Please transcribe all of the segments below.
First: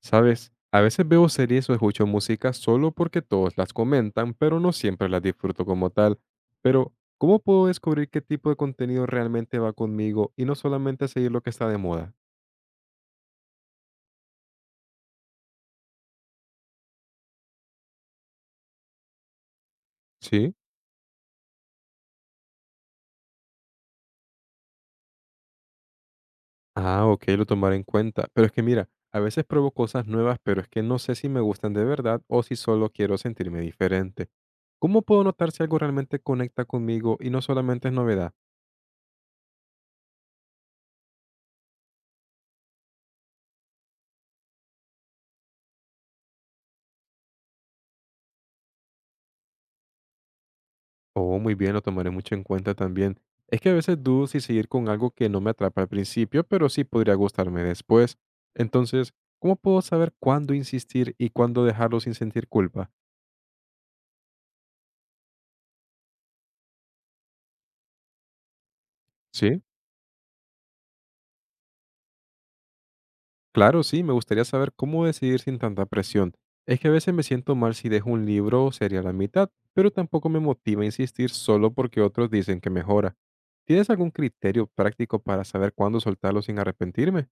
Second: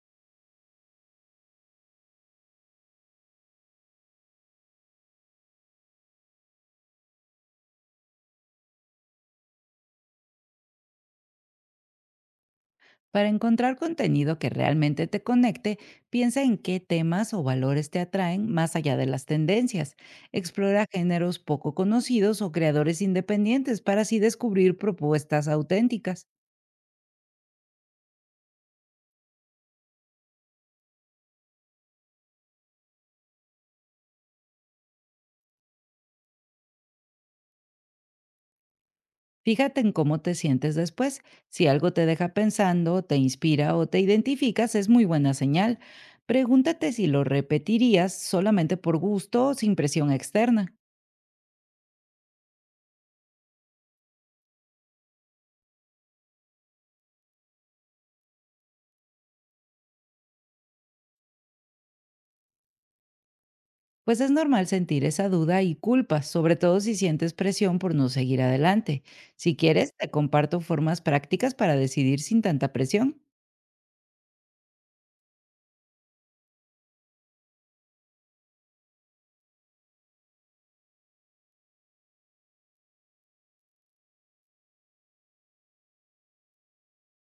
Sabes, a veces veo series o escucho música solo porque todos las comentan, pero no siempre las disfruto como tal. Pero, ¿cómo puedo descubrir qué tipo de contenido realmente va conmigo y no solamente seguir lo que está de moda? Para encontrar contenido que realmente te conecte, piensa en qué temas o valores te atraen más allá de las tendencias. ¿Sí? Explora géneros poco conocidos o creadores independientes para así descubrir propuestas auténticas. Ah, ok, lo tomaré en cuenta. Pero es que mira, a veces pruebo cosas nuevas, pero es que no sé si me gustan de verdad o si solo quiero sentirme diferente. ¿Cómo puedo notar si algo realmente conecta conmigo y no solamente es novedad? Fíjate en cómo te sientes después. Si algo te deja pensando, te inspira o te identificas, es muy buena señal. Pregúntate si lo repetirías solamente por gusto o sin presión externa. Oh, muy bien, lo tomaré mucho en cuenta también. Es que a veces dudo si seguir con algo que no me atrapa al principio, pero sí podría gustarme después. Entonces, ¿cómo puedo saber cuándo insistir y cuándo dejarlo sin sentir culpa? Pues es normal sentir esa duda y culpa, sobre todo si sientes presión por no seguir adelante. Si Sí, quieres, te comparto formas prácticas para decidir sin tanta presión. claro, sí, me gustaría saber cómo decidir sin tanta presión. Es que a veces me siento mal si dejo un libro o serie a la mitad, pero tampoco me motiva a insistir solo porque otros dicen que mejora. ¿Tienes algún criterio práctico para saber cuándo soltarlo sin arrepentirme?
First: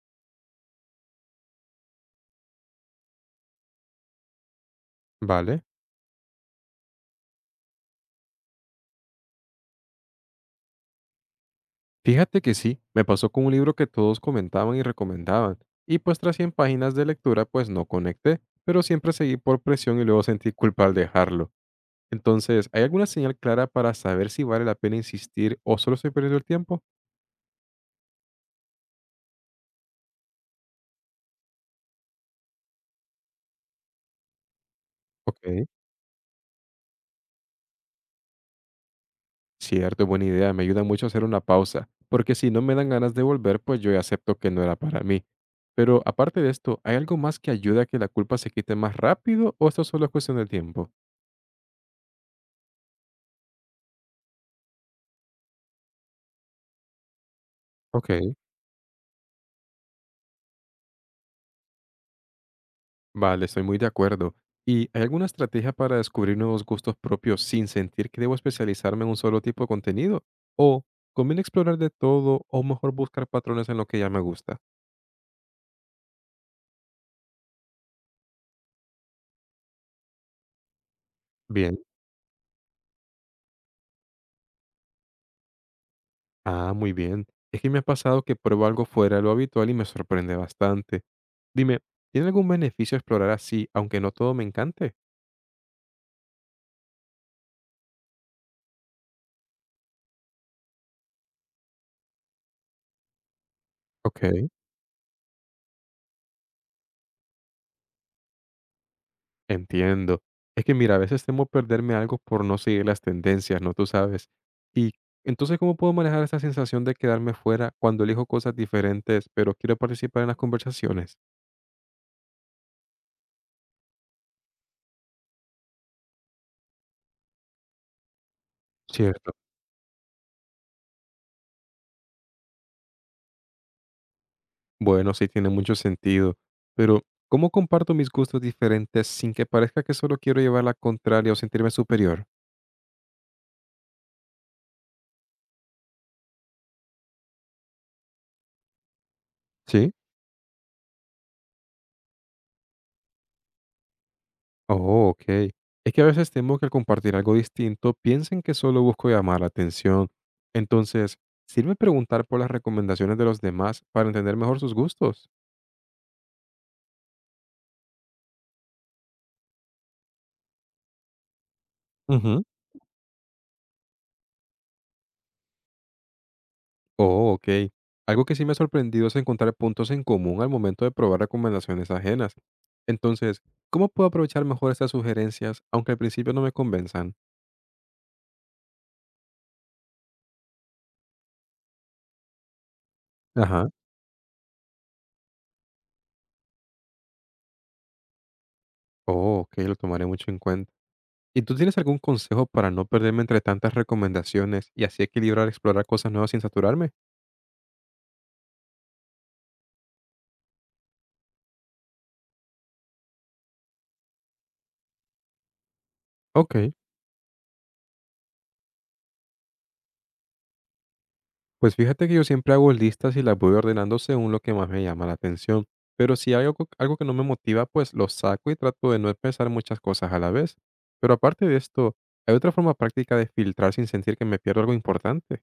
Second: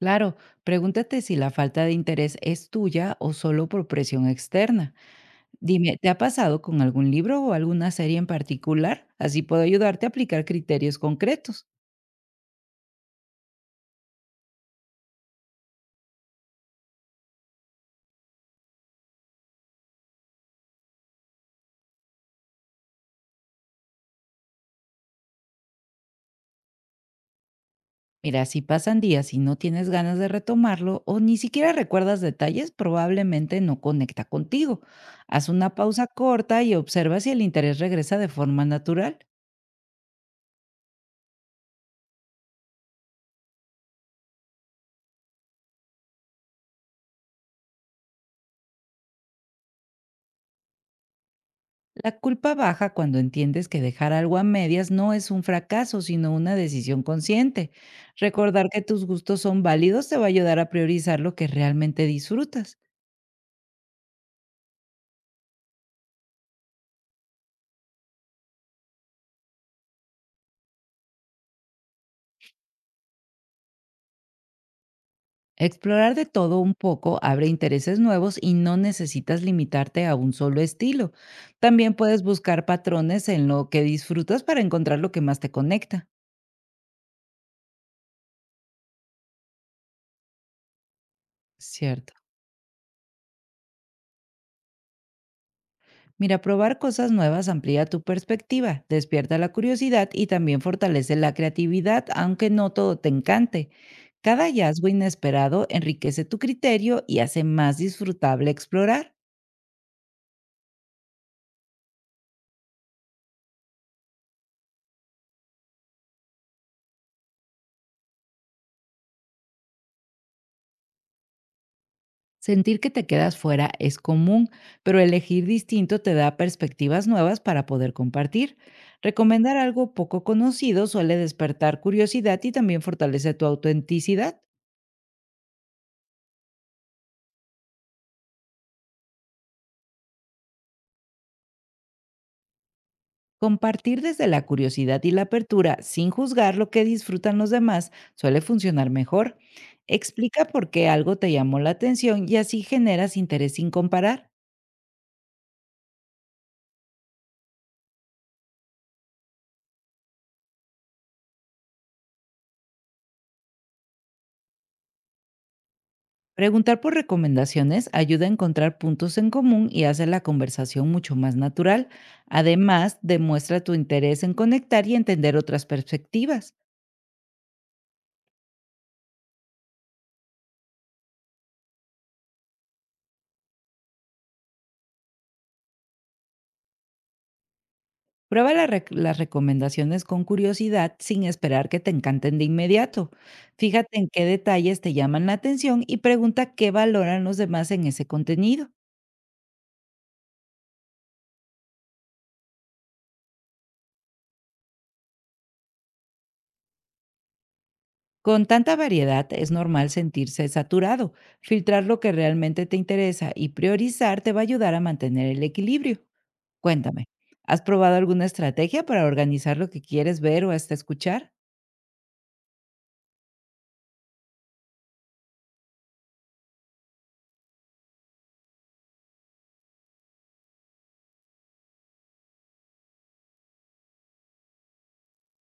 Claro, pregúntate si la falta de interés es tuya o solo por presión externa. Vale. Dime, ¿te ha pasado con algún libro o alguna serie en particular? Así puedo ayudarte a aplicar criterios concretos. Fíjate que sí, me pasó con un libro que todos comentaban y recomendaban, y pues tras 100 páginas de lectura pues no conecté, pero siempre seguí por presión y luego sentí culpa al dejarlo. Entonces, ¿hay alguna señal clara para saber si vale la pena insistir o solo estoy perdiendo el tiempo? Mira, si pasan días y no tienes ganas de retomarlo o ni siquiera recuerdas detalles, probablemente no conecta contigo. Ok, Haz una pausa corta y observa si el interés regresa de forma natural. cierto, buena idea, me ayuda mucho hacer una pausa, porque si no me dan ganas de volver, pues yo ya acepto que no era para mí. Pero aparte de esto, ¿hay algo más que ayuda a que la culpa se quite más rápido o esto solo es cuestión de tiempo? La culpa baja cuando entiendes que dejar algo a medias no es un fracaso, sino una decisión consciente. Ok. Recordar que tus gustos son válidos te va a ayudar a priorizar lo que realmente disfrutas. Vale, estoy muy de acuerdo. ¿Y hay alguna estrategia para descubrir nuevos gustos propios sin sentir que debo especializarme en un solo tipo de contenido? ¿O conviene explorar de todo o mejor buscar patrones en lo que ya me gusta? Explorar de todo un poco abre intereses nuevos y no necesitas limitarte a un solo estilo. Bien. También puedes buscar patrones en lo que disfrutas para encontrar lo que más te conecta. Ah, muy bien. Es que me ha pasado que pruebo algo fuera de lo habitual y me sorprende bastante. Dime, Cierto. ¿tiene algún beneficio explorar así, aunque no todo me encante? Mira, probar cosas nuevas amplía tu perspectiva, despierta la curiosidad y también fortalece la creatividad, aunque no todo te encante. Ok. Cada hallazgo inesperado enriquece tu criterio y hace más disfrutable explorar. Entiendo. Es que mira, a veces temo perderme algo por no seguir las tendencias, ¿no? Tú sabes. Y entonces, ¿cómo puedo manejar esa sensación de quedarme fuera cuando elijo cosas diferentes, pero quiero participar en las conversaciones? Sentir que te quedas fuera es común, pero elegir distinto te da perspectivas nuevas para poder compartir. Cierto. Recomendar algo poco conocido suele despertar curiosidad y también fortalece tu autenticidad. Bueno, sí tiene mucho sentido. Pero, ¿cómo comparto mis gustos diferentes sin que parezca que solo quiero llevar la contraria o sentirme superior? Compartir desde la curiosidad y la apertura sin juzgar lo que disfrutan los demás suele funcionar mejor. Sí. Explica por qué algo te llamó la atención y así generas interés sin comparar. Oh, ok. Es que a veces temo que al compartir algo distinto piensen que solo busco llamar la atención. Entonces, ¿sirve preguntar por las recomendaciones de los demás para entender mejor sus gustos? Preguntar por recomendaciones ayuda a encontrar puntos en común y hace la conversación mucho más natural. Ujú. Además, demuestra tu interés en conectar y entender otras perspectivas. Oh, ok. Algo que sí me ha sorprendido es encontrar puntos en común al momento de probar recomendaciones ajenas. Entonces, ¿cómo puedo aprovechar mejor estas sugerencias, aunque al principio no me convenzan? Prueba las recomendaciones con curiosidad sin esperar que te encanten de inmediato. Ajá. Fíjate en qué detalles te llaman la atención y pregunta qué valoran los demás en ese contenido. Oh, ok, lo tomaré mucho en cuenta. ¿Y tú tienes algún consejo para no perderme entre tantas recomendaciones y así equilibrar explorar cosas nuevas sin saturarme? Con tanta variedad es normal sentirse saturado. Filtrar lo que realmente te interesa y priorizar te va a ayudar a mantener el equilibrio. Ok, Cuéntame, ¿has probado alguna estrategia para organizar lo que quieres ver o hasta escuchar? pues fíjate que yo siempre hago listas y las voy ordenando según lo que más me llama la atención, pero si hay algo que no me motiva, pues lo saco y trato de no pensar muchas cosas a la vez. Pero aparte de esto, ¿hay otra forma práctica de filtrar sin sentir que me pierdo algo importante?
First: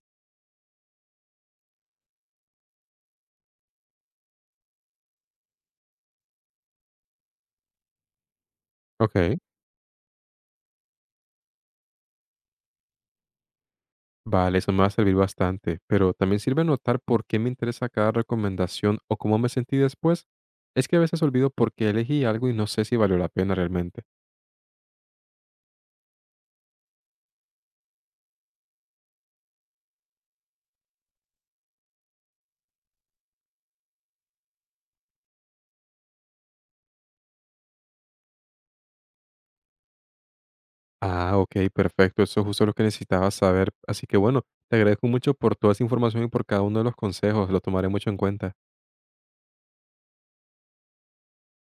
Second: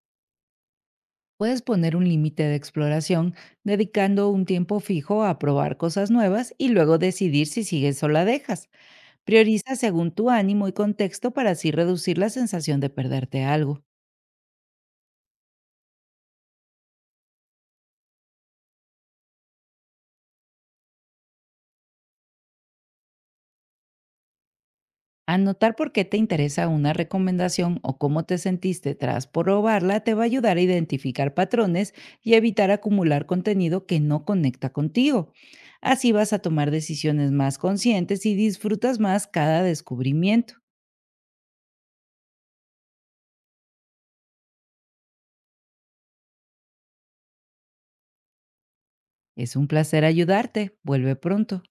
Puedes poner un límite de exploración, dedicando un tiempo fijo a probar cosas nuevas y luego decidir si sigues o la dejas. Ok, Prioriza según tu ánimo y contexto para así reducir la sensación de perderte algo. vale, eso me va a servir bastante, pero también sirve notar por qué me interesa cada recomendación o cómo me sentí después. Es que a veces olvido por qué elegí algo y no sé si valió la pena realmente. Anotar por qué te interesa una recomendación o cómo te sentiste tras probarla te va a ayudar a identificar patrones y evitar acumular contenido que no conecta contigo. Así vas a tomar decisiones más conscientes y disfrutas más cada descubrimiento. Ah, ok, perfecto. Eso es justo lo que necesitaba saber. Así que bueno, te agradezco mucho por toda esa información y por cada uno de los consejos. Lo tomaré mucho en cuenta. Es un placer ayudarte. Vuelve pronto.